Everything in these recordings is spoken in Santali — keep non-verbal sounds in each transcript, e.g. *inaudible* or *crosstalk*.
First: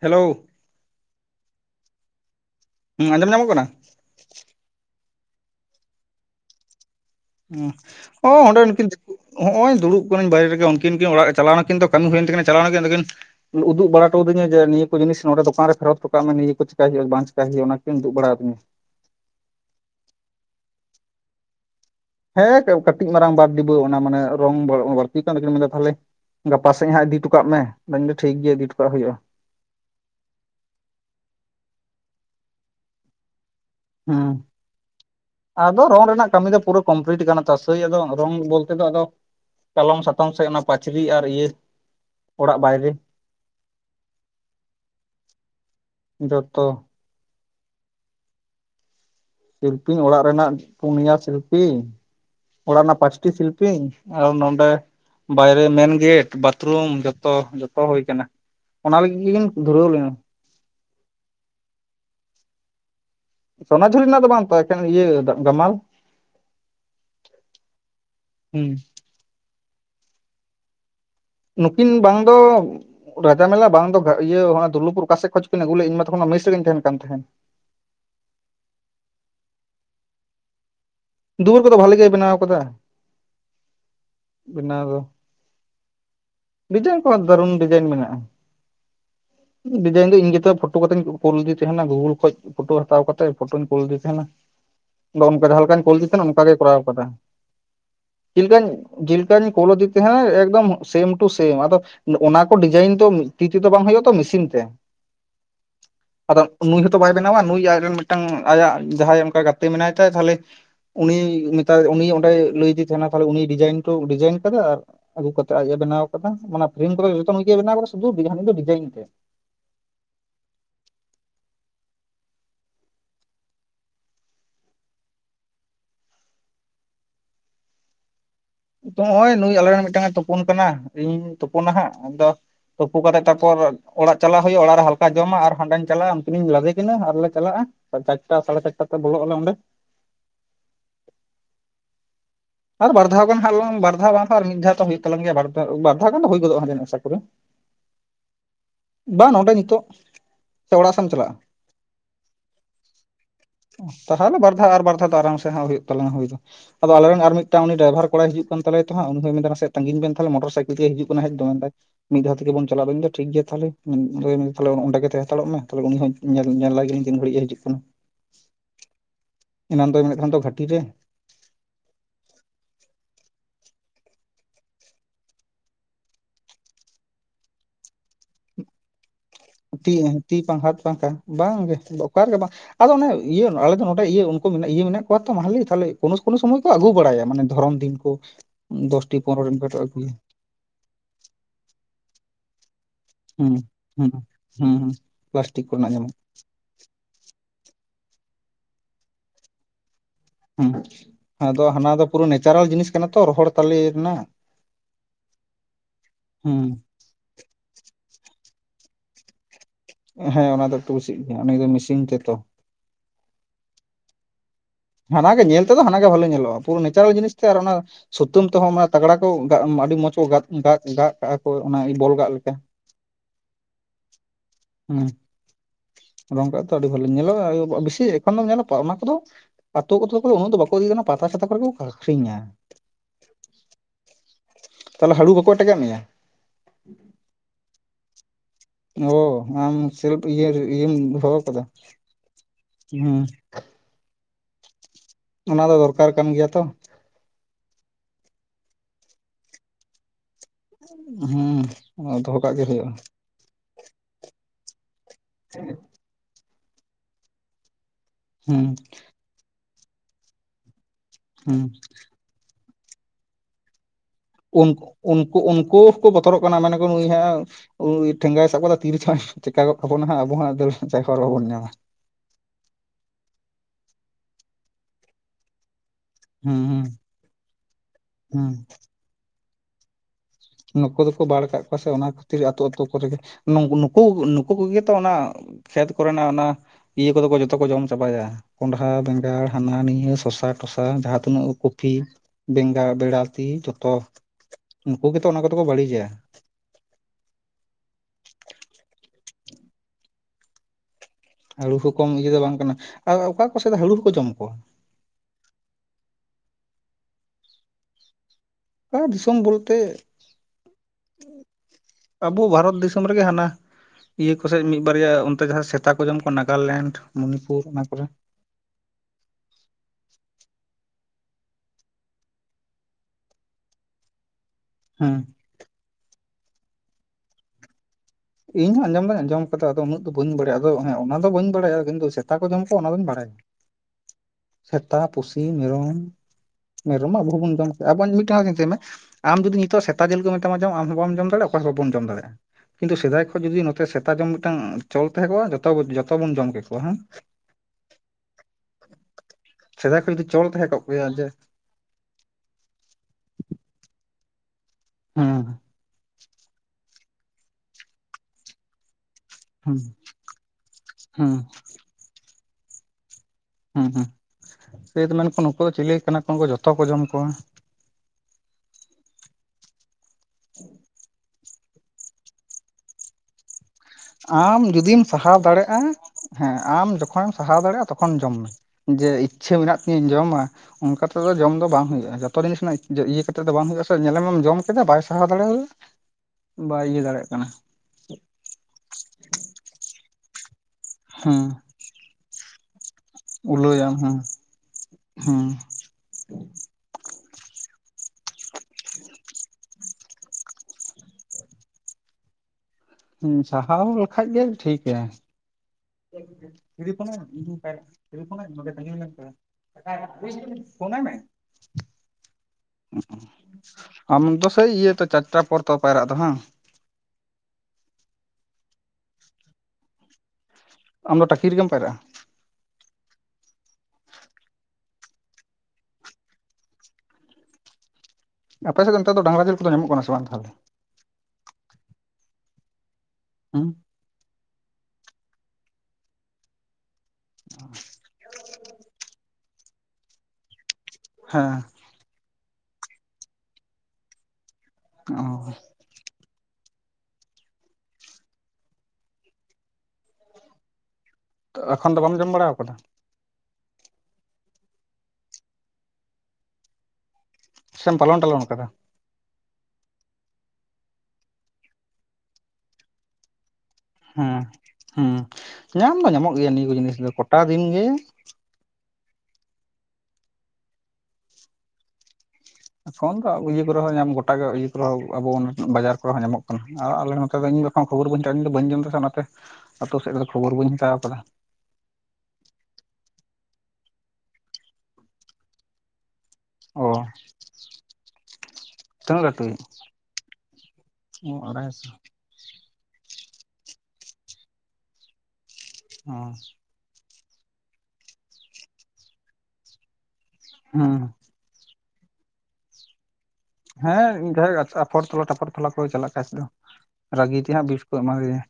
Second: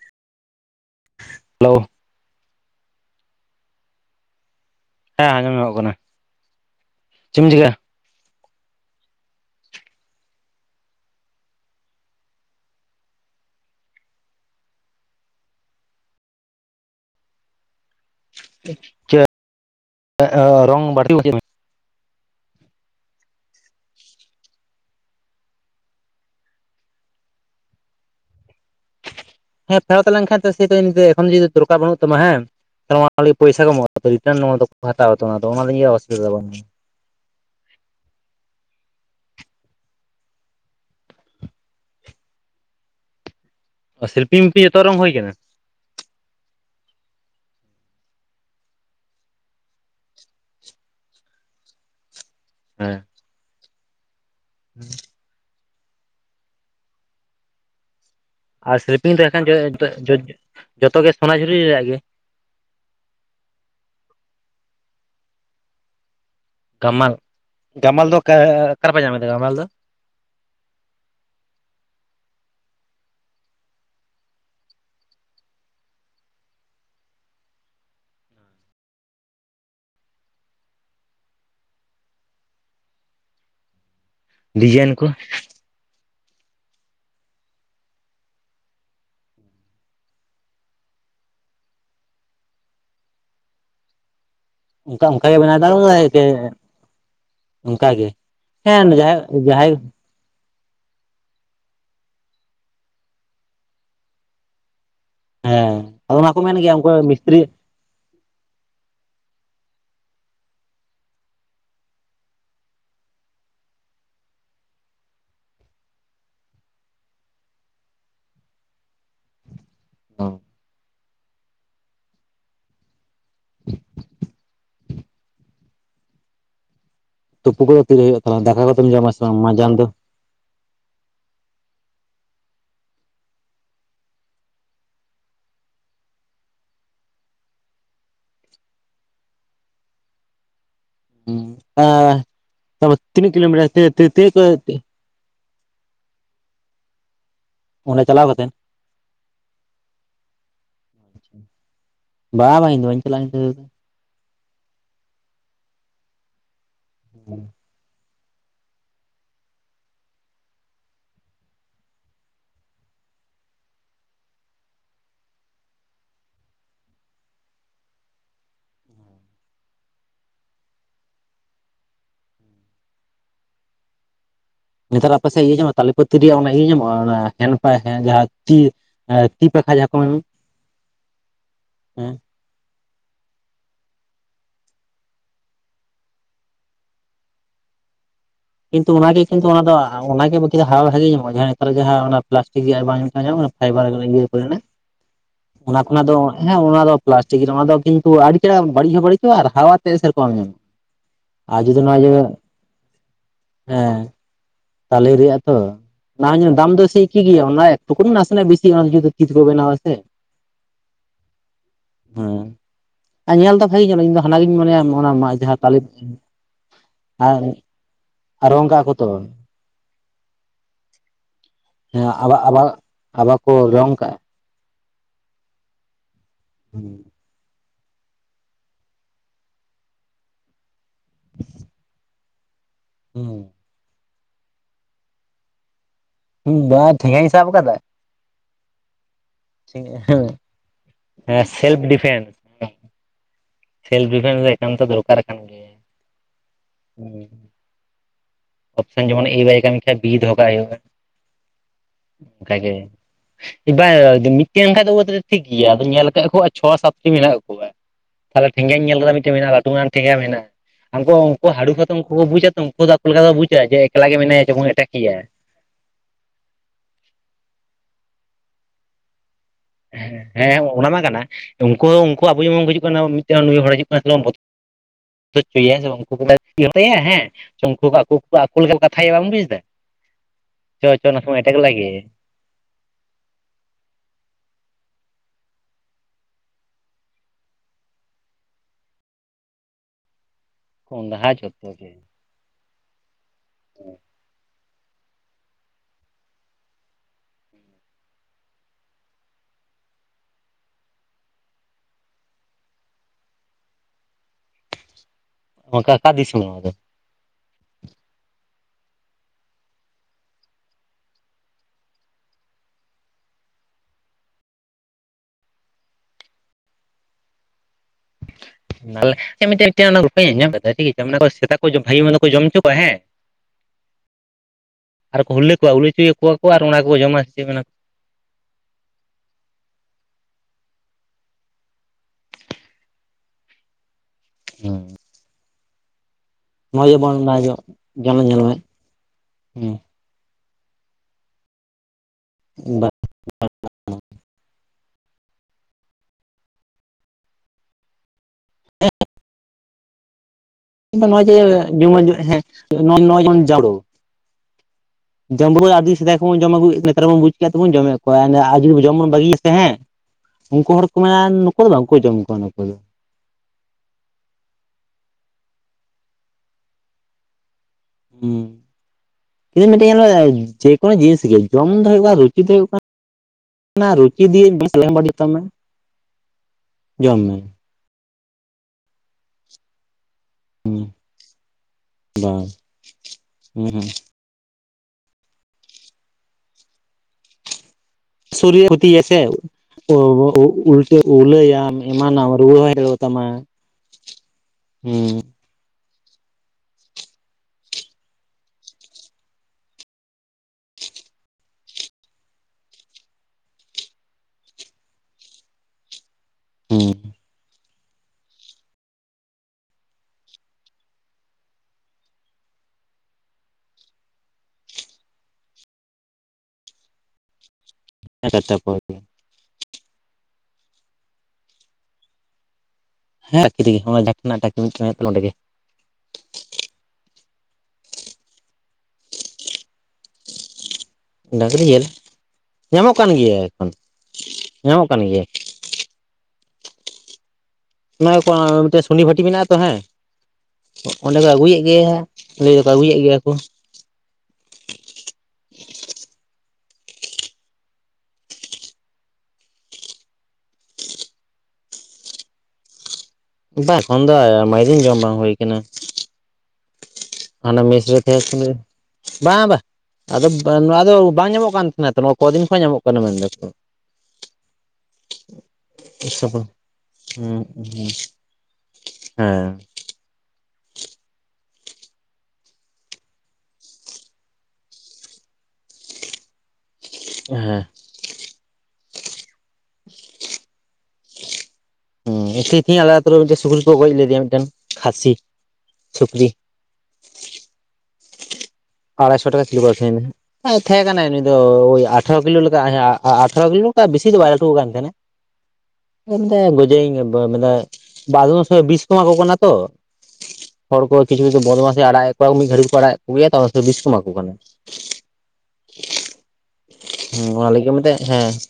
ᱦᱮᱞᱳ ᱦᱮᱞᱳ ᱦᱩᱸ ᱟᱸᱡᱚᱢ ᱧᱟᱢᱚᱜ ᱠᱟᱱᱟ? ᱦᱮᱸ ᱟᱸᱡᱚᱢ ᱧᱟᱢᱚᱜ ᱠᱟᱱᱟ ᱾ ᱚ ᱚᱸᱰᱮ ᱩᱱᱠᱤᱱ *unintelligible* ᱦᱚᱜᱼᱚᱭ ᱫᱩᱲᱩᱵ ᱠᱟᱱᱟᱹᱧ ᱵᱟᱭᱨᱮ ᱨᱮᱜᱮ ᱩᱱᱠᱤᱱ ᱠᱤᱱ ᱚᱲᱟᱜ ᱪᱟᱞᱟᱣ ᱱᱟᱠᱤᱱ ᱛᱚ ᱠᱟᱹᱢᱤ ᱦᱩᱭᱮᱱ ᱛᱟᱹᱠᱤᱱᱟ ᱪᱟᱞᱟᱣ ᱱᱟᱠᱤᱱ ᱟᱫᱚᱠᱤᱱ ᱩᱫᱩᱜ ᱵᱟᱲᱟ ᱦᱚᱴᱚ ᱫᱤᱧᱟ ᱡᱮ ᱱᱤᱭᱟᱹ ᱠᱚ ᱡᱤᱱᱤᱥ ᱱᱚᱸᱰᱮ ᱫᱚᱠᱟᱱ ᱨᱮ ᱯᱷᱮᱨᱚᱛ ᱦᱚᱴᱟ ᱠᱟᱜ ᱢᱮ ᱱᱤᱭᱟᱹ ᱪᱮᱠᱟ ᱦᱩᱭᱩᱜᱼᱟ ᱵᱟᱝ ᱪᱮᱠᱟ ᱦᱩᱭᱩᱜᱼᱟ ᱚᱱᱟ ᱠᱤᱱ ᱫᱩᱜ ᱵᱟᱲᱟ ᱟᱹᱫᱤᱧᱟ ᱪᱮ ᱨᱚᱝ *unintelligible* ᱦᱮᱸ ᱠᱟᱹᱴᱤᱡ ᱢᱟᱨᱟᱝ ᱵᱟᱨ ᱰᱤᱵᱟᱹ ᱚᱱᱟ ᱢᱟᱱᱮ ᱨᱚᱝ ᱵᱟᱹᱲᱛᱤ ᱠᱟᱱᱟ ᱛᱠᱤᱱ ᱢᱮᱱᱫᱟ ᱛᱟᱚᱞᱮ ᱜᱟᱯᱟ ᱥᱮᱫ ᱦᱟᱸᱜ ᱤᱫᱤᱴᱚ ᱠᱟᱜ ᱢᱮ ᱟᱫᱚᱧ ᱫᱟ ᱴᱷᱤᱠ ᱜᱮᱭᱟ ᱤᱫᱤ ᱚᱴᱚᱠᱟᱜ ᱦᱩᱭᱩᱜᱼᱟ ᱦᱮᱸ ᱯᱷᱮᱨᱚᱛ ᱞᱮᱱᱠᱷᱟᱱ ᱛᱚ ᱥᱮᱭ ᱛᱚ ᱮᱢᱱᱤ ᱛᱮ ᱮᱠᱷᱚᱱ ᱡᱩᱤ ᱫᱚᱨᱠᱟᱨ ᱵᱟᱱᱩᱜ ᱛᱟᱢᱟ ᱦᱟᱝᱸ ᱛᱟᱦᱞᱮ ᱚᱱᱟ ᱞᱟᱹᱜᱤᱫ ᱯᱚᱭᱥ ᱠᱚ ᱮᱢᱚᱜᱼᱟ ᱟᱫᱚ ᱦᱩᱸ ᱨᱤᱴᱟᱱ ᱱᱚᱣᱟ ᱫᱚᱠᱚ ᱦᱟᱛᱟᱣ ᱟᱛᱚ ᱚᱱᱟ ᱫᱚ ᱚᱱᱟ ᱟᱫᱚ ᱱᱤᱭᱮ ᱨᱚᱝ ᱨᱮᱱᱟᱜ ᱚᱥᱩᱵᱤᱫᱟ ᱠᱟᱹᱢᱤ ᱵᱟᱹᱱᱩᱜᱼᱟ ᱫᱚ ᱾ ᱯᱩᱨᱟᱹ ᱠᱚᱢᱯᱞᱤᱴ ᱠᱟᱱᱟ ᱛᱚ ᱥᱮᱭ ᱟᱫᱚ ᱨᱚᱝ ᱵᱚᱞᱛᱮ ᱫᱚ ᱟᱫᱚ ᱠᱟᱞᱚᱢ ᱥᱟᱛᱟᱢ ᱥᱮᱫ ᱚᱱᱟ ᱯᱟᱹᱪᱨᱤ ᱟᱨ ᱤᱭᱟᱹ ᱚᱲᱟᱜ ᱵᱟᱭᱨᱮ ᱥᱤᱞᱯᱤᱝ ᱢᱤᱞᱯᱤ ᱡᱚᱛᱚ ᱨᱚᱝ ᱦᱳᱭ ᱠᱟᱱᱟ? ᱡᱚᱛᱚ ᱥᱤᱞᱯᱤᱝ ᱚᱲᱟᱜ ᱨᱮᱱᱟᱜ ᱯᱩᱱᱭᱟ ᱥᱤᱞᱯᱤᱧ ᱚᱲᱟᱜ ᱦᱮᱸ ᱨᱮᱱᱟᱜ ᱯᱟᱸᱪᱴᱤ ᱥᱤ ᱼᱼ ᱯᱤᱝ ᱟᱨ ᱱᱚᱰᱮ ᱵᱟᱭᱨᱮ ᱢᱮᱱ ᱜᱮᱴ ᱵᱟᱛᱷᱨᱩᱢ ᱡᱚᱛᱚ ᱡᱚᱛᱚ ᱦᱳᱭ ᱠᱟᱱᱟ ᱾ ᱟᱨ ᱥᱞᱯᱤᱝ ᱫᱚ ᱮᱠᱷᱮᱱ ᱡᱚ ᱡᱚ ᱡᱚᱛᱚᱜᱮ ᱥᱚᱱᱟᱡᱷᱩᱨᱤ ᱨᱮᱭᱟᱜ ᱜᱮ? ᱥᱚᱱᱟᱡᱷᱩᱨᱤ ᱨᱮᱱᱟᱜ ᱫᱚ ᱵᱟᱝ ᱛᱚ ᱮᱠᱷᱮᱱ ᱤᱭᱟᱹ ᱜᱟᱢᱟᱞ ᱾ ᱜᱢᱟᱞ ᱜᱟᱢᱟᱞ ᱫᱚ ᱚᱠᱟ ᱦᱩᱸ ᱚᱠᱟ ᱨᱮᱯᱮ ᱧᱟᱢ ᱠᱮᱫᱟ ᱜᱢᱟᱞ ᱫᱚ? ᱱᱩᱠᱤᱱ ᱵᱟᱝ ᱫᱚ ᱨᱟᱡᱟ ᱢᱮᱞᱟ ᱵᱟᱝ ᱫᱚ ᱤᱭᱟᱹ ᱚᱱᱟ ᱫᱩᱨᱞᱚᱵᱯᱩᱨ ᱚᱠᱟ ᱥᱮᱫ ᱠᱷᱚᱡ ᱪᱩᱠᱤᱱ ᱟᱹᱜᱩ ᱞᱮᱫ ᱤᱧ ᱢᱟ ᱛᱚᱠᱷᱚᱱ ᱢᱟ ᱢᱮᱥ ᱨᱮᱜᱤᱧ ᱛᱟᱦᱮᱱ ᱠᱟᱱ ᱛᱟᱦᱮᱱ ᱾ ᱫᱩᱣᱟᱹᱨ ᱠᱚᱫᱚ ᱵᱷᱟᱞᱮ ᱜᱮᱭ ᱵᱮᱱᱟᱣ ᱠᱟᱫᱟ ᱵᱮᱱᱟᱣ ᱰᱤᱡᱟᱭᱤᱱ ᱫᱚ ᱠᱚ ᱾ ᱰᱤᱡᱟᱭᱤᱱ ᱠᱚᱦᱚ ᱫᱟᱨᱩᱱ ᱰᱤᱡᱟᱭᱤᱱ ᱢᱮᱱᱟᱜᱼᱟ ᱾ ᱰᱤᱡᱟᱭᱤᱱ ᱫᱚ ᱤᱧ ᱜᱮᱛᱚ ᱯᱷᱳᱴᱳ ᱠᱟᱛᱮᱧ ᱠᱩᱞ ᱞᱮᱫᱮ ᱛᱟᱦᱮᱱᱟ ᱜᱩᱜᱩᱞ ᱠᱷᱚᱡ ᱾ ᱯᱷᱳᱴᱳ ᱦᱟᱛᱟᱣ ᱠᱟᱛᱮ ᱯᱷᱴᱳᱧ ᱠᱩᱞ ᱫᱤ ᱛᱟᱦᱮᱱᱟ ᱾ ᱚᱱᱠᱟ ᱚᱱᱠᱟ ᱜᱮ *unintelligible* ᱠᱳᱞ ᱫᱮ ᱛᱟᱦᱮᱱᱟ ᱚᱱᱠᱟᱜᱮ ᱠᱚᱨᱟᱣ ᱠᱟᱫᱟ ᱚᱱᱠᱟ ᱜᱮ ᱪᱮᱫ ᱞᱮᱠᱟᱧ ᱦᱮᱸ ᱡᱟᱦᱟᱸᱭ ᱪᱮᱫᱞᱮᱠᱟᱧ ᱡᱟᱦᱟᱸᱭ ᱠᱳᱞᱟᱫᱮ *unintelligible* ᱮᱠᱫᱚᱢ ᱥᱮᱢ ᱴᱩ ᱥᱮᱢ ᱟᱫᱚ ᱚᱱᱟ ᱠᱚ ᱰᱤᱡᱟᱭᱤᱱ ᱛᱚ ᱢᱤᱫ ᱛᱤ ᱛᱮᱫᱚ ᱵᱟᱝ ᱦᱳᱭᱳᱜᱼᱟ ᱛᱚ ᱢᱮᱥᱤᱱ ᱛᱮ ᱾ ᱦᱮᱸ ᱚᱱᱟ ᱠᱚ ᱟᱫᱚ ᱢᱮᱱ ᱜᱮᱭᱟ ᱱᱩᱭ ᱩᱱᱠᱩ ᱦᱚᱸᱛᱚ ᱵᱟᱭ ᱢᱤᱥᱛᱨᱤ ᱵᱮᱱᱟᱣᱟ ᱱᱩᱭ ᱟᱡᱨᱮᱱ ᱢᱤᱫᱴᱟᱝ ᱟᱭᱟᱜ ᱡᱟᱦᱟᱸᱭ ᱚᱱᱠᱟ ᱜᱟᱛᱮ ᱢᱮᱱᱟᱭ ᱛᱟᱭ ᱛᱟᱦᱞᱮ ᱩᱱᱤ ᱢᱮᱛᱟᱭ ᱩᱱᱤ ᱚᱸᱰᱮ ᱞᱟᱹᱭᱫᱮ ᱛᱟᱦᱮᱱᱟ ᱛᱟᱦᱞᱮ ᱩᱱᱤ ᱰᱤᱡᱟᱭᱤᱱ ᱠᱚ ᱰᱤᱡᱟᱭᱤᱱ ᱠᱟᱫᱟ ᱟᱨ ᱟᱹᱜᱩ ᱠᱟᱛᱮ ᱟᱡ ᱮ ᱵᱮᱱᱟᱣ ᱠᱟᱫᱟ ᱚᱱᱟ ᱯᱷᱨᱮᱢ ᱠᱚᱫᱚ ᱡᱚᱛᱚ ᱱᱩᱭᱜᱮ ᱵᱮᱱᱟᱣ ᱠᱟᱫᱟ ᱥᱩᱫᱩ ᱦᱟᱹᱱᱤ ᱫᱚ ᱰᱤᱡᱟᱭᱱᱤ ᱛᱮ ᱳ *inaudible* ᱛᱩᱯᱩ ᱠᱚᱫᱚ ᱛᱤ ᱨᱮ ᱦᱩᱭᱩᱜᱼᱟ ᱛᱟᱦᱞᱮ ᱫᱟᱠᱟ ᱠᱚᱫᱚᱢ ᱡᱚᱢᱟ ᱥᱮ ᱱᱚᱜᱼᱚᱭ ᱵᱟᱝ ᱱᱩᱭ ᱢᱟᱸᱡᱟᱱ ᱫᱚ? ᱟᱞᱮᱨᱮᱱ ᱢᱤᱫᱴᱟᱝ ᱮ ᱛᱩᱯᱩᱱ ᱠᱟᱱᱟ ᱤᱧ ᱛᱳᱯᱚᱱᱟ ᱦᱟᱸᱜ ᱟᱫᱚ ᱛᱳᱯᱳ ᱠᱟᱛᱮᱜ ᱛᱟᱨᱯᱚᱨ ᱚᱲᱟᱜ ᱪᱟᱞᱟ ᱦᱩᱭᱩᱜᱼᱟ ᱚᱲᱟᱜ ᱨᱮ ᱦᱟᱞᱠᱟ ᱡᱚᱢᱟ ᱟᱨ ᱦᱟᱸᱰᱮᱧ ᱪᱟᱞᱟᱜᱼᱟ ᱩᱱᱠᱤᱱᱤᱧ ᱞᱟᱫᱮ ᱠᱤᱱᱟᱹ ᱟᱨᱞᱮ ᱪᱟᱞᱟᱜᱼᱟ ᱾ ᱪᱟᱨᱴᱟ ᱥᱟᱲᱮ ᱪᱟᱨᱴᱟ ᱛᱮ ᱵᱚᱞᱚᱜ ᱟᱞ ᱚᱸᱰᱮ ᱟᱨ ᱟᱨ ᱛᱟᱯᱚᱨ ᱵᱟᱨ ᱫᱷᱟᱣ ᱛᱤᱱᱟᱹᱜ ᱜᱟᱱ ᱦᱟᱸᱜ ᱞᱟᱝ ᱠᱤᱞᱳᱢᱤᱴᱟᱨ ᱵᱟᱨ ᱫᱷᱟᱣ ᱵᱟᱝ ᱟᱨ *unintelligible* ᱛᱮ *unintelligible* ᱜᱮᱭᱟ ᱵᱟᱨᱫᱷᱟ ᱵᱟᱨᱫᱷᱟᱣ ᱜᱟᱱ ᱫᱚ ᱦᱩᱭ ᱜᱚᱫᱚᱜᱼᱟ ᱦᱟᱜ ᱡᱟᱱᱤᱡ ᱟᱥᱟ ᱠᱚᱨᱮ ᱾ ᱚᱸᱰᱮ ᱪᱟᱞᱟᱣ ᱠᱟᱛᱮᱱ? ᱵᱟᱝ ᱱᱚᱸᱰᱮ ᱱᱤᱛᱚᱜ ᱥᱮ ᱚᱲᱟᱜ ᱥᱮᱢ ᱪᱟᱞᱟᱜᱼᱟ? ᱵᱟ ᱵᱟ ᱤᱧᱫᱚ ᱵᱟᱹᱧ ᱪᱟᱞᱟᱜ-ᱟ ᱱᱤᱛᱚᱜ ᱨᱮᱫᱚ ᱾ ᱛᱟᱦᱚᱞᱮ ᱵᱟᱨᱫᱷᱟ ᱟᱨ ᱵᱟᱨ ᱫᱷᱟᱣ ᱫᱚ ᱟᱨᱟᱢ ᱥᱮ ᱦᱟᱸᱜ ᱦᱳᱭᱳᱜ ᱛᱟᱞᱝᱟ ᱦᱩᱭ ᱫᱚ ᱟᱫᱚ ᱟᱞᱮ ᱨᱮᱱ ᱟᱨ ᱢᱤᱫ ᱩᱱᱤ ᱰᱟᱭᱵᱷᱟᱨ ᱠᱚᱲᱟᱭ ᱦᱤᱡᱩᱜ ᱠᱟᱱ ᱛᱟᱞᱮ ᱛᱚ ᱩᱱᱤ ᱦᱚᱸᱭ ᱢᱮᱱᱫᱟ ᱱᱟᱥᱮᱭᱟᱜ ᱛᱟᱹᱜᱤᱧ ᱵᱮᱱ ᱛᱟᱦᱞᱮ ᱢᱚᱴᱚᱨ ᱥᱟᱭᱠᱮᱞ ᱛᱮ ᱦᱤᱡᱩᱜ ᱠᱟᱱᱟ ᱦᱮᱡ ᱫᱚ ᱢᱮᱱᱫᱟᱭ ᱢᱤᱫ ᱫᱷᱟᱣ ᱛᱮᱜᱮ ᱵᱚᱱ ᱪᱟᱞᱟᱜ-ᱟ ᱟᱫᱚᱧ ᱢᱮᱱ ᱫᱟ ᱴᱷᱤᱠ ᱜᱮᱭᱟ ᱛᱟᱦᱞᱮ *unintelligible* ᱛᱟᱦᱞᱮ ᱚᱸᱰᱮ ᱜᱮ ᱛᱟᱦᱮᱸ ᱦᱟᱛᱟᱲᱚᱜ ᱢᱮ ᱛᱟᱦᱞᱮ ᱩᱱᱤ ᱦᱚᱸᱧ ᱧᱮᱞ ᱧᱮᱞ ᱞᱟᱜᱟᱭ ᱜᱮᱞᱤᱧ ᱛᱤᱱ ᱜᱷᱟᱹᱲᱤᱡ ᱮ ᱦᱤᱡᱩᱜ ᱠᱟᱱᱟ ᱮᱱᱟᱱ ᱫᱚᱭ ᱢᱮᱱᱮᱫ ᱠᱟᱱ ᱫᱚ ᱜᱷᱟᱹᱴᱤᱨ ᱨᱮ᱾ ᱱᱮᱛᱟᱨ ᱟᱯᱮ ᱥᱮ ᱤᱭᱟᱹ ᱧᱟᱢᱚᱜᱼᱟ ᱛᱟᱞᱮᱯᱟᱹᱛᱤ ᱨᱮᱭᱟᱜ ᱚᱱᱟ ᱤᱭᱟᱹ ᱧᱟᱢᱚᱜᱼᱟ ᱚᱱᱟ ᱦᱮᱱᱰᱯᱟᱭ ᱦᱮ ᱡᱟᱦᱟᱸ ᱛᱤ᱾ ᱛᱤ ᱯᱟᱠᱷᱟ ᱡᱟᱦᱟᱸ ᱠᱚ ᱢᱮᱱ ᱛᱤ ᱯᱟᱝᱠᱷᱟ ᱦᱟᱛ ᱯᱟᱝᱠᱷᱟ ᱵᱟᱝ ᱜᱮ ᱦᱮᱸ ᱚᱠᱟ ᱨᱮ ᱜᱮ ᱵᱟᱝ ᱾ ᱟᱫᱚ ᱚᱱᱮ ᱤᱭᱟᱹ ᱟᱞᱮ ᱫᱚ ᱱᱚᱸᱰᱮ ᱤᱭᱟᱹ ᱩᱱᱠᱩ ᱤᱭᱟᱹ ᱢᱮᱱᱟᱜ ᱠᱚᱣᱟᱜ ᱛᱚ ᱢᱟᱦᱟᱞᱮ ᱛᱟᱦᱞᱮ ᱠᱳᱱᱳ ᱠᱳᱱᱳ ᱥᱚᱢᱚᱭ ᱫᱚ ᱚ ᱟᱹᱜᱩ ᱵᱟᱲᱟᱭᱟ ᱢᱟᱱᱮ ᱫᱷᱚᱨᱚᱢ ᱫᱤᱱ᱾ ᱠᱚ ᱫᱚᱥᱴᱤ ᱯᱚᱱᱨᱚ ᱴᱤ ᱚᱱᱠᱟ ᱠᱚ ᱟᱹᱜᱩᱭᱟ ᱚᱱᱟᱜᱮ ᱦᱟᱣᱟ ᱵᱷᱟᱜᱮ ᱧᱟᱢᱚᱜᱼᱟ ᱡᱟᱦᱟᱸ ᱱᱮᱛᱟᱨ ᱡᱟᱦᱟᱸ ᱚᱱᱟ ᱯᱞᱟᱥᱴᱤᱠ ᱨᱮᱭᱟᱜ ᱵᱟᱝ ᱾ ᱟᱧᱡᱚᱢᱚᱜ ᱠᱟᱱᱟ ᱦᱩᱸ ᱯᱷᱟᱭᱵᱟᱨ ᱦᱩᱸ ᱤᱭᱟᱹ ᱠᱚᱨᱮᱱᱟᱜ ᱦᱩᱸ ᱦᱩᱸ ᱯᱞᱟᱥᱴᱤᱠ ᱚᱱᱟ ᱠᱚᱨᱮᱱᱟᱜ ᱠᱷᱚᱱᱟᱜ ᱡᱮᱢᱚᱱ ᱫᱚ ᱾ ᱦᱮᱸ ᱚᱱᱟ ᱫᱚ ᱯᱞᱟᱥᱴᱤᱠ ᱨᱮ ᱚᱱᱟ ᱫᱚ ᱠᱤᱱᱛᱩ ᱟᱹᱰᱤ ᱪᱮᱦᱨᱟ ᱵᱟᱹᱲᱤᱡ ᱦᱚᱸ ᱵᱟᱹᱲᱤᱡ ᱠᱚᱜᱼᱟ ᱟᱨ ᱦᱟᱣᱟ ᱮᱫ ᱥᱮᱨ ᱠᱚᱢ ᱧᱟᱢᱟ ᱟᱨ ᱡᱩᱫᱤ ᱱᱚᱣᱟ ᱡᱤᱭᱟ. ᱾ ᱪᱟᱨᱟᱞ ᱡᱤᱱᱤᱥ ᱠᱟᱱᱟ ᱛᱚ ᱨᱚᱦᱚᱲ ᱛᱟᱞᱮ ᱨᱮᱱᱟᱜ ᱾ ᱛᱟᱞᱮ ᱨᱮᱭᱟᱜ ᱛᱚ ᱚᱱᱟ ᱫᱟᱢ ᱫᱚ ᱥᱤ ᱾ ᱴᱷᱤᱠ ᱜᱮᱭᱟ ᱚᱱᱟ ᱮᱠᱴᱩᱠᱩ ᱱᱟᱥᱮᱱᱟᱜ ᱵᱤᱥᱤᱟ ᱡᱩᱫᱤ ᱛᱤ ᱛᱮᱠᱚ ᱵᱮᱱᱟᱣ-ᱟ ᱾ ᱦᱮᱸ ᱚᱱᱟ ᱫᱚ ᱮᱠᱴᱩ ᱵᱮᱥᱤᱜ ᱜᱮᱭᱟ ᱩᱱᱤ ᱫᱚ ᱢᱮᱥᱤᱱ ᱦᱮᱸ ᱛᱮᱛᱚ ᱾ ᱟᱨ ᱧᱮᱞ ᱫᱚ ᱵᱷᱟᱹᱜᱤ ᱧᱮᱞᱚᱜ-ᱟ ᱤᱧ ᱫᱚ ᱦᱟᱱᱟᱜᱤᱧ ᱢᱚᱱᱮᱭᱟ ᱾ ᱦᱟᱱᱟ ᱜᱮ ᱧᱮᱞ ᱛᱮᱫᱚ ᱦᱟᱱᱟᱜᱮ ᱵᱷᱟᱞᱮ ᱧᱮᱞᱚᱜᱼᱟ ᱯᱩᱨᱟᱹ ᱱᱮᱪᱟᱨᱮᱞ ᱡᱤᱱᱤᱥᱛᱮ ᱟᱨ ᱚᱱᱟ ᱥᱩᱛᱟᱹᱢ ᱟᱨ ᱨᱚᱝ ᱛᱮᱦᱚᱸ ᱠᱟᱜᱼᱟ ᱛᱚ ᱛᱟᱜᱽᱲᱟ ᱠᱚ ᱜᱟᱜ ᱟᱹᱰᱤ ᱢᱚᱡᱽ ᱠᱚ ᱜᱟᱜ ᱜᱟᱜ ᱠᱟᱜ-ᱟ ᱠᱚ ᱚᱱᱟ ᱦᱮᱸ ᱵᱚᱞ ᱜᱟᱜ ᱟᱵᱟ ᱞᱮᱠᱟ ᱾ ᱟᱵᱟ ᱟᱵᱟ ᱠᱚ ᱨᱚᱝ ᱠᱟᱜᱼᱟ ᱦᱮᱸ ᱨᱚᱝᱜᱟ ᱛᱚ ᱟᱹᱰᱤ ᱵᱷᱚᱞᱮ ᱧᱮᱞᱚ ᱵᱤᱥᱤ ᱾ ᱛᱠᱷᱚᱱ ᱫᱚ ᱧᱮᱞᱟ ᱚᱱᱟ ᱠᱚᱫᱚ ᱟᱛᱳ ᱠᱚᱫᱚ ᱛᱚ ᱩᱱᱟᱹᱜ ᱫᱚ ᱵᱟᱠᱚ ᱤᱫᱤᱭ ᱫᱟ ᱱᱟ ᱯᱟᱛᱟ ᱪᱷᱟᱛᱟ ᱠᱚᱨᱮ ᱠᱚ ᱟᱠᱷᱨᱤᱧᱟ ᱾ ᱛᱟᱦᱚᱞᱮ ᱦᱟᱲᱩ ᱠᱚᱠᱚ ᱟᱴᱮᱠᱮᱜ ᱢᱮᱭᱟ ᱾ ᱦᱚᱸ ᱵᱟᱝ ᱴᱷᱮᱜᱟᱧ ᱥᱟᱵ ᱟᱠᱟᱫᱟ ᱾ ᱚ ᱫᱚᱦᱚ ᱦᱮᱸ ᱠᱟᱫᱟ ᱥᱮᱞᱯ ᱰᱤᱯᱷᱮᱱᱥ ᱦᱮᱸ *inaudible* ᱚᱱᱟ ᱫᱚ ᱫᱚᱨᱠᱟᱨ ᱠᱟᱱ ᱜᱮᱭᱟ ᱛᱚ ᱾ ᱚᱯᱥᱮᱱ ᱡᱮᱢᱚᱱ ᱮ ᱵᱟᱭ ᱠᱟᱹᱢᱤ ᱾ ᱟᱪᱪᱷᱟ ᱵᱤᱫ ᱫᱚᱦᱚ ᱠᱟᱜ ᱦᱩᱭᱩᱜᱼᱟ ᱦᱩᱸ ᱫᱚᱦᱚ ᱠᱟᱜ ᱚᱱᱠᱟ ᱜᱮ ᱦᱩᱭᱩᱜᱼᱟ ᱾ ᱵᱟᱝ ᱢᱤᱫᱴᱮᱱ ᱠᱷᱟᱡ ᱫᱚ ᱴᱷᱤᱠ ᱜᱮᱭᱟ ᱟᱫᱚ ᱧᱮᱞ ᱠᱟᱜ ᱟᱠᱚ ᱟᱨ ᱪᱷᱚ ᱥᱟᱛᱴᱤ ᱢᱮᱱᱟᱜ ᱠᱚᱣᱟ ᱾ ᱛᱟᱦᱚᱞᱮ ᱦᱩᱸ ᱴᱷᱮᱸᱜᱟᱧ ᱧᱮᱞ ᱞᱮᱫᱟ ᱢᱤᱫᱴᱮᱱ ᱢᱮᱱᱟᱜᱼᱟ ᱞᱟᱹᱴᱩᱟᱱ ᱴᱷᱮᱸᱜᱟ ᱢᱮᱱᱟᱜᱼᱟ ᱩᱱᱠᱩ ᱩᱱᱠᱩ ᱦᱩᱸ ᱦᱟᱹᱲᱩ ᱾ ᱩᱱᱠᱩ ᱠᱚ ᱵᱩᱡᱟ ᱛᱚ ᱩᱱᱠᱩ ᱫᱚ ᱚᱠᱚ ᱞᱮᱠᱟ ᱵᱩᱡᱟ ᱡᱮ ᱮᱠᱞᱟ ᱜᱮ ᱢᱮᱱᱟᱭᱟ ᱾ ᱩᱱ ᱩᱱᱠᱩ ᱩᱱᱠᱩ ᱦᱚᱸ ᱠᱚ ᱵᱚᱛᱚᱨᱚᱜ ᱠᱟᱱᱟ ᱢᱮᱱᱟ ᱠᱚ ᱱᱩᱭ ᱦᱟᱸᱜ ᱴᱷᱮᱸᱜᱟᱭ ᱥᱟᱵ ᱠᱟᱫᱟᱭ ᱛᱤ ᱨᱮ ᱪᱚᱭ ᱾ ᱦᱮᱸ ᱦᱮᱸ ᱚᱱᱟ ᱢᱟ ᱠᱟᱱᱟ ᱧᱟᱢᱟ ᱩᱱᱠᱩ ᱦᱚᱸ ᱩᱱᱠᱩ ᱟᱵᱩᱡᱮᱢᱚᱱ ᱠᱚ ᱦᱤᱡᱩᱜ ᱠᱟᱱᱟ ᱢᱤᱫᱴᱮᱱ ᱱᱩᱭ ᱦᱚᱲᱮ ᱦᱤᱡᱩᱜ ᱠᱟᱱᱟ ᱥᱮ ᱵᱚᱱ ᱵᱚᱛ ᱪᱚᱭᱟ ᱩᱱᱠᱩ ᱠᱚ ᱦᱩᱸ ᱦᱩᱸ ᱪᱚᱭᱟ ᱦᱮᱸ ᱩᱱᱠᱩ ᱟᱠ ᱟᱠᱚᱠᱚ ᱠᱟᱛᱷᱟ ᱵᱟᱢ ᱵᱩᱡ ᱮᱫᱟ ᱾ ᱦᱩᱸ ᱱᱩᱠᱩ ᱪᱚ ᱚᱱᱟ ᱫᱚᱠᱚ ᱥᱚᱢᱚᱭ ᱵᱟᱲ ᱮᱴᱟᱠ ᱠᱟᱜ ᱞᱮᱠᱟ ᱠᱚᱣᱟ ᱥᱮ ᱜᱮ ᱚᱱᱟ ᱾ ᱟᱹᱛᱩ ᱟᱹᱛᱩ ᱠᱚᱨᱮ ᱱᱩᱠᱩ ᱱᱩᱠᱩ ᱠᱚᱜᱮᱛᱚ ᱚᱱᱟ ᱠᱷᱮᱛ ᱠᱚᱨᱮᱱᱟᱜ ᱚᱱᱟ ᱾ ᱤᱭᱟᱹ ᱠᱚᱫᱚ ᱠᱚ ᱡᱚᱛᱚ ᱠᱚ ᱡᱚᱢ ᱪᱟᱵᱟᱭᱟ ᱠᱚᱸᱰᱷᱟ ᱵᱮᱸᱜᱟᱲ ᱦᱟᱱᱟ ᱱᱤᱭᱟᱹ ᱥᱚᱥᱟᱠᱚ ᱾ ᱴᱚᱥᱟ ᱡᱟᱦᱟᱸ ᱠᱚᱸᱰᱷᱟ ᱛᱤᱱᱟᱹᱜ ᱡᱚᱛᱚ ᱜᱮ ᱠᱚᱯᱤ ᱵᱮᱸᱜᱟᱲ ᱵᱮᱲᱟᱛᱤ ᱡᱚᱛᱚ ᱾ ᱩᱱᱠᱩ ᱥᱮᱛᱟ ᱚᱱᱟ ᱠᱚᱫᱚ ᱠᱚ ᱵᱟᱹᱲᱤᱡᱟ ᱾ ᱦᱟᱸᱲᱩ ᱦᱚᱸ ᱠᱚᱢ ᱤᱭᱟᱹ ᱫᱚ ᱵᱟᱝ ᱠᱟᱱᱟ ᱟᱨ ᱚᱠᱟ ᱠᱚ ᱥᱮᱫ ᱫᱚ ᱦᱟᱹᱲᱩ ᱦᱚᱸᱠᱚ ᱡᱚᱢ ᱠᱚᱣᱟ ᱾ ᱠᱟ ᱠᱟ ᱫᱤᱥᱚᱢ ᱱᱚᱣᱟ ᱫᱚ ᱾ ᱚᱠᱟ ᱫᱤᱥᱚᱢ ᱵᱚᱞᱛᱮ ᱾ ᱟᱵᱚ ᱵᱷᱟᱨᱚᱛ ᱫᱤᱥᱚᱢ ᱨᱮᱜᱮ ᱦᱟᱱᱟ ᱾ ᱤᱭᱟᱹ ᱠᱚᱥᱮᱫ ᱢᱤᱫ ᱵᱟᱨᱭᱟ ᱚᱱᱛᱮ ᱡᱟᱦᱟᱸ ᱥᱮᱛᱟ ᱠᱚ ᱡᱚᱢ ᱠᱚᱣᱟ ᱱᱟᱜᱟᱞᱮᱱᱰ ᱢᱚᱱᱤᱯᱩᱨ ᱚᱱᱟ ᱠᱚᱨᱮ ᱾ ᱢᱤᱫᱴᱮᱱ ᱢᱤᱫᱴᱮᱱ ᱨᱩᱯᱟᱹᱧ ᱟᱸᱡᱚᱢ ᱠᱟᱫᱟ ᱴᱷᱤᱠ ᱟᱪᱷᱮ ᱚᱱᱟ ᱫᱚ ᱥᱮᱛᱟ ᱠᱚ ᱵᱷᱟᱹᱜᱤ ᱢᱚᱱ ᱫᱚ ᱠᱚ ᱡᱚᱢ ᱦᱚᱪᱚ ᱠᱚᱣᱟ ᱦᱮᱸ ᱾ ᱦᱮᱸ ᱟᱨ ᱠᱚ ᱦᱩᱞᱟᱹ ᱠᱚᱣᱟ ᱟᱨ ᱩᱞᱟᱹ ᱚᱪᱚᱭᱟ ᱠᱚ ᱟᱨ ᱚᱱᱟ ᱠᱚ ᱡᱚᱢᱟ ᱥᱮᱪᱮᱫ ᱢᱮᱱᱟ ᱠᱚ ᱾ ᱤᱧ ᱦᱚᱸᱧ ᱟᱸᱡᱚᱢ ᱫᱚᱧ ᱟᱸᱡᱚᱢ ᱠᱟᱫᱟ ᱟᱫᱚ ᱩᱱᱟᱹᱜ ᱫᱚ ᱵᱟᱹᱧ ᱵᱟᱲᱟᱭᱟ ᱟᱫᱚ ᱚᱱᱟᱫᱚ ᱵᱟᱹᱧ ᱵᱟᱲᱟᱭᱟ ᱠᱤᱱᱛᱩ ᱥᱮᱛᱟ ᱠᱚ ᱡᱚᱢ ᱠᱚᱣᱟ ᱚᱱᱟᱫᱚᱧ ᱵᱟᱲᱟᱭᱟ ᱾ ᱥᱮᱛᱟ ᱯᱩᱥᱤ ᱢᱮᱨᱚᱢ ᱱᱚᱜᱼᱚᱭ ᱢᱮᱨᱚᱢ ᱢᱟ ᱡᱮᱢᱚᱱ ᱟᱵᱩ ᱚᱱᱟ ᱡᱚ ᱦᱚᱸᱵᱚᱱ ᱡᱚᱢ ᱠᱮᱫ ᱟᱵᱚ ᱡᱚᱱ ᱧᱮᱞ ᱢᱤᱫᱴᱮᱱ ᱪᱤᱱᱛᱟᱹᱭ ᱢᱮ ᱟᱢ ᱡᱩᱫᱤ ᱦᱮᱸ ᱱᱤᱛᱚᱜ ᱥᱮᱛ ᱼ ᱥᱮᱛᱟ ᱡᱤᱞ ᱠᱚ ᱢᱮᱛᱟᱢᱟ ᱡᱚᱢ ᱟᱢ ᱦᱚᱸ ᱵᱟᱢ ᱡᱚᱢ ᱫᱟᱲᱮᱭᱟᱜ-ᱟ ᱚᱠᱚᱭ ᱦᱚᱸ ᱵᱟᱠᱚ ᱡᱚᱢᱫᱟᱲᱮᱭᱟᱜᱼᱟ᱾ *inaudible* ᱥᱮᱫᱟᱭ ᱠᱷᱚᱱ ᱡᱩᱫᱤ ᱱᱚᱛᱮ ᱥᱮᱛᱟ ᱡᱚᱢ ᱢᱤᱫᱴᱟᱝ ᱪᱚᱞ ᱛᱟᱦᱮᱸ ᱠᱚᱜᱼᱟ ᱡᱚᱛᱚᱵᱚ ᱡᱚᱛᱚᱵᱚᱱ ᱡᱚᱢ ᱠᱮ ᱠᱚᱣᱟ ᱦᱟᱸ, ᱥᱮᱫᱟᱭ ᱠᱷᱚᱱ ᱡᱩᱫᱤ ᱪᱚᱞ ᱛᱟᱦᱮᱸᱠᱚᱜ ᱱᱚᱜ-ᱚᱭ ᱡᱮ ᱡᱚᱢᱟ ᱦᱮᱸ ᱱᱚᱜ-ᱚᱭ ᱡᱮ ᱡᱮᱢᱚᱱ ᱡᱟᱢᱲᱩ ᱦᱮᱸ ᱡᱟᱢᱵᱲᱩ ᱟᱹᱰᱤ ᱥᱮᱫᱟᱭ ᱠᱷᱚᱱ ᱵᱚᱱ ᱡᱚᱢ ᱟᱹᱜᱩᱭᱮᱫ ᱱᱮᱛᱟᱨ ᱵᱚᱱ ᱵᱩᱡᱽ ᱠᱮᱫ ᱛᱮᱵᱚᱱ ᱡᱚᱢᱮᱫ ᱠᱚᱣᱟ ᱟᱨ ᱡᱩᱫᱤᱵᱚᱱ ᱡᱚᱢ ᱵᱚᱱ ᱵᱟᱹᱜᱤ ᱥᱮ ᱦᱮᱸ ᱩᱱᱠᱩ ᱦᱚᱲ ᱠᱚ ᱢᱮᱱᱟ ᱦᱮᱸ ᱱᱩᱠᱩ ᱫᱚ ᱵᱟᱝᱠᱚ ᱡᱚᱢ ᱠᱚᱣᱟ ᱱᱩᱠᱩ ᱫᱚ ᱦᱩᱸ ᱦᱩᱸ ᱯᱮᱫᱢᱮᱱ ᱱᱩᱠᱩ ᱫᱚ ᱪᱤᱞᱤ ᱠᱟᱱᱟ ᱠᱚ ᱩᱱᱠᱩ ᱡᱚᱛᱚ ᱠᱚ ᱡᱚᱢ ᱠᱚᱣᱟ ᱦᱩᱸ ᱢᱤᱫᱴᱮᱱ ᱧᱮᱞᱚᱜ-ᱟ ᱡᱮᱠᱳᱱᱳ ᱡᱤᱱᱤᱥ ᱜᱮ ᱡᱚᱢ ᱫᱚ ᱦᱩᱭᱩᱜ ᱠᱟᱱᱟ ᱨᱩᱪᱤ ᱫᱚ ᱦᱩᱭᱩᱜ ᱠᱟᱱᱟ ᱨᱩᱪᱤ *inaudible* ᱫᱤᱭᱮ ᱟᱢ ᱞᱮᱢ ᱡᱩᱫᱤᱢ ᱵᱟᱹᱲᱤᱡ ᱥᱟᱦᱟᱣ ᱛᱟᱢᱟ ᱫᱟᱲᱮᱭᱟᱜᱼᱟ ᱦᱮᱸ ᱟᱢ ᱡᱚᱢ ᱡᱚᱠᱷᱚᱱᱮᱢ ᱢᱮ ᱥᱟᱦᱟᱣ ᱫᱟᱲᱮᱭᱟᱜᱼᱟ ᱛᱚᱠᱷᱚ ᱠᱷᱚᱱ ᱡᱚᱢ ᱢᱮ ᱡᱮ ᱤᱪᱪᱷᱟᱹ ᱢᱮᱱᱟᱜ ᱛᱤᱧᱟᱹ ᱡᱚᱢᱟ ᱦᱩᱸ ᱚᱱᱠᱟ ᱛᱮᱫᱚ ᱡᱚᱢ ᱫᱚ ᱵᱟᱝ ᱦᱩᱭᱩᱜᱼᱟ ᱡᱚᱛᱚ ᱵᱟᱝ ᱡᱤᱱᱤᱥ ᱨᱮᱱᱟᱜ ᱤᱭᱟᱹ ᱠᱟᱛᱮ ᱫᱚ ᱵᱟᱝ ᱦᱩᱸ ᱦᱩᱭᱩᱜᱼᱟ ᱥᱮ ᱧᱮᱞᱮᱢᱮ ᱡᱚᱢ ᱪᱟᱜ ᱵᱟᱭ ᱥᱟᱦᱟᱣ ᱫᱟᱲᱮᱟᱭᱟ ᱵᱟᱭ ᱤᱭᱟᱹ ᱫᱟᱲᱮᱭᱟᱜ ᱠᱟᱱᱟ ᱥᱚᱨᱤᱨ ᱨᱮ ᱠᱷᱚᱛᱤ ᱟᱥᱮ ᱦᱮᱸ ᱩᱞᱴᱟᱹᱩᱞᱟᱹᱭᱟᱢ ᱮᱢᱟᱱᱟᱢ ᱨᱩᱣᱟᱹ ᱦᱚᱸᱭ ᱨᱩᱣᱟᱹ ᱦᱚᱸ ᱦᱮᱡ ᱫᱟᱲᱮᱭᱟᱜᱼᱟ ᱩᱞᱟᱹᱭᱟᱢ ᱦᱩᱸ ᱦᱩᱸ ᱦᱮᱸ ᱥᱟᱦᱟᱣ ᱞᱮᱠᱷᱟᱡ ᱜᱮ ᱴᱷᱤᱠᱟ ᱦᱩᱸ *inaudible* ᱯᱷᱳᱱᱟᱭ ᱢᱮ ᱟᱢ ᱫᱚ ᱥᱟᱹᱭ ᱤᱭᱟᱹᱛᱚ ᱪᱟᱨᱴᱟᱜ ᱯᱚᱨ ᱛᱚ ᱯᱟᱭᱨᱟᱜ ᱫᱚ ᱦᱟᱝ ᱦᱮᱸ ᱪᱟᱨᱴᱟᱨ ᱯᱚᱨ ᱜᱮ ᱟᱢᱫᱚ ᱴᱟᱹᱠᱤ ᱨᱮᱜᱮᱢ ᱯᱟᱭᱨᱟᱜ-ᱟ ᱦᱮᱸ ᱴᱟᱹᱠᱤᱨᱮᱜᱮ ᱦᱚᱸᱦᱚᱭ ᱡᱟᱦᱟ ᱨᱮᱱᱟᱜ ᱴᱟᱹᱠᱤᱨᱮᱜᱮ ᱢᱮᱱᱟ ᱛᱟᱞᱮ ᱚᱸᱰᱮ ᱜᱮ ᱟᱯᱮ ᱥᱮᱫ ᱫᱚ ᱱᱮᱛᱟᱨ ᱫᱚ ᱰᱟᱝᱨᱟ ᱡᱤᱞ ᱠᱚᱫᱚ ᱧᱟᱢᱚᱜ ᱠᱟᱱᱟ ᱥᱮ ᱵᱟᱝ ᱛᱟᱦᱚᱞᱮ? ᱰᱟᱺᱜᱨᱤ ᱡᱤᱞ ᱧᱟᱢᱚᱜ ᱠᱟᱱ ᱜᱮᱭᱟ ᱮᱠᱷᱚᱱ ᱧᱟᱢᱚᱜ ᱠᱟᱱ ᱜᱮᱭᱟ ᱱᱚᱜᱼᱚᱭ ᱛᱚ ᱢᱤᱫᱴᱮᱱ ᱥᱩᱱᱤ ᱵᱷᱟᱹᱴᱤ ᱢᱮᱱᱟᱜ-ᱟ ᱛᱚ ᱦᱮᱸ ᱚᱸᱰᱮ ᱠᱚ ᱦᱮᱸ ᱟᱹᱜᱩᱭᱮᱫ ᱜᱮᱭᱟ ᱦᱟᱸᱜ ᱞᱟᱹᱭ ᱫᱟᱠᱚ ᱟᱹᱜᱩᱭᱮᱫ ᱜᱮᱭᱟ ᱠᱚ ᱚ ᱮᱠᱷᱚᱱ ᱫᱚ ᱵᱟᱢ ᱡᱚᱢ ᱵᱟᱲᱟᱣ ᱠᱟᱫᱟ ᱵᱟᱝ ᱮᱠᱷᱚᱱ ᱫᱚ ᱟᱭᱢᱟ ᱫᱤᱱ ᱡᱚᱢ ᱵᱟᱝ ᱦᱩᱭ ᱟᱠᱟᱱᱟ ᱦᱟᱱᱟ ᱥᱮᱢ ᱢᱮᱤᱥᱨᱟ ᱯᱟᱞᱚᱱ ᱴᱟᱞᱚᱱ ᱛᱟᱦᱮᱸ ᱠᱟᱫᱟ *unintelligible* ᱵᱟᱝ ᱵᱟᱝ ᱟᱫᱚ ᱱᱚᱣᱟ ᱫᱚ ᱵᱟᱝ ᱧᱟᱢᱚᱜ ᱠᱟᱱ ᱛᱟᱦᱮᱱᱟ ᱛᱚ ᱠᱚᱫᱤᱱ ᱠᱷᱚᱱ ᱧᱟᱢᱚᱜ ᱠᱟᱱᱟ ᱢᱮᱱᱫᱟᱠᱚ ᱦᱮᱸ ᱦᱮᱸ ᱧᱟᱢ ᱫᱚ ᱦᱩᱸ ᱧᱟᱢᱚᱜ ᱜᱮᱭᱟ ᱱᱤᱭᱟᱹ ᱠᱚ ᱡᱤᱱᱤᱥ ᱫᱚ ᱠᱚᱴᱟ ᱦᱮᱸ ᱫᱤᱱ ᱜᱮ ᱦᱮᱸ ᱮᱠᱷᱚᱱ ᱫᱚ ᱤᱭᱟᱹ ᱠᱚᱨᱮ ᱦᱚᱸ ᱧᱟᱢ ᱜᱚᱴᱟᱟᱜ ᱜᱮ ᱤᱭᱟᱹ ᱠᱚᱨᱮᱚᱸ ᱟᱵᱚ ᱵᱟᱡᱟᱨ ᱠᱚᱨᱮ ᱦᱚᱸ ᱧᱟᱢᱚᱜ ᱟᱨ ᱟᱞᱮ ᱱᱚᱛᱮ ᱫᱚ ᱦᱮᱸ ᱤᱧ ᱡᱚᱠᱷᱚᱱ ᱠᱷᱚᱵᱚᱨ ᱵᱟᱹᱧ ᱦᱟᱛᱟᱣᱼᱟ ᱤᱧ ᱫᱚ ᱵᱟᱹᱧ ᱡᱚᱢ ᱫᱟᱥᱮ ᱚᱱᱟᱛᱮ ᱟᱹᱛᱩᱳ ᱥᱮᱫ ᱫᱚ ᱠᱷᱚᱵᱚᱨ ᱵᱟᱹᱧ ᱦᱟᱛᱟᱣ ᱟᱠᱟᱫᱟ ᱦᱮᱸ ᱛᱤᱦᱤ ᱟᱞᱮ ᱟᱛᱩ ᱨᱮ ᱢᱤᱫᱴᱮᱱ ᱥᱩᱠᱨᱤ ᱠᱚ ᱜᱚᱡ ᱞᱮᱫᱮᱭᱟ ᱢᱤᱫᱴᱮᱱ ᱠᱷᱟᱹᱥᱤ ᱥᱩᱠᱨᱤ ᱚ ᱛᱤᱱᱟᱹᱜ ᱟᱲᱟᱭᱥᱚ ᱴᱟᱠᱟ ᱠᱤᱞᱩ ᱞᱟᱹᱴᱩᱭᱤᱡ ᱠᱚ ᱟᱹᱠᱷᱨᱤᱧ ᱫᱟ ᱛᱟᱦᱮᱸ ᱠᱟᱱᱟ ᱩᱱᱤᱩᱭ ᱚ ᱫᱚ ᱳᱭ ᱟᱲᱟᱭᱥᱚ ᱛᱟᱦᱮ ᱠᱟᱱᱟᱭ ᱟᱴᱷᱚᱨᱳ ᱠᱤᱞᱳ ᱞᱮᱠᱟ ᱟᱴᱷᱨᱚ ᱠᱤᱞᱳ ᱞᱮᱠᱟ ᱵᱮᱥᱤ ᱫᱚ ᱵᱟᱭ ᱞᱟᱹᱴᱩᱣᱟ ᱟᱠᱟᱱ ᱛᱟᱦᱮᱸᱱᱟ ᱤᱧ ᱚ ᱢᱮᱱ ᱮᱫᱟ *unintelligible* ᱵᱤᱥ ᱠᱚ ᱮᱢᱟ ᱠᱚ ᱠᱟᱱᱟ ᱛᱚ ᱦᱚᱲ ᱦᱩᱸ ᱠᱚ ᱠᱤᱪᱷᱩ ᱵᱚᱫ ᱢᱟᱥᱮ ᱟᱲᱟᱜ ᱠᱩᱣᱟᱠᱚ ᱢᱤᱫ ᱜᱷᱟᱹᱲᱤ ᱫᱚᱠᱚ ᱟᱲᱟᱜ ᱮᱫᱠᱩᱜᱮᱭᱟ ᱛᱚ ᱵᱤᱥ ᱠᱚ ᱮᱢᱟ ᱠᱚ ᱦᱮᱸ ᱠᱟᱱᱟ ᱟᱯᱷᱚᱨ ᱛᱚᱞᱟ ᱴᱟᱯᱷᱚᱨ ᱛᱚᱞᱟ ᱠᱚ ᱪᱟᱞᱟᱜᱼᱟ ᱠᱟᱡ ᱫᱚ ᱦᱮᱸ ᱨᱟᱹᱜᱤ ᱛᱮ ᱚᱱᱟ ᱦᱟᱸᱜ ᱞᱟᱹᱜᱤᱫ ᱵᱤᱥ ᱢᱮᱛᱟ ᱠᱚ ᱮᱢᱟ ᱦᱮᱸ ᱫᱤᱧᱟ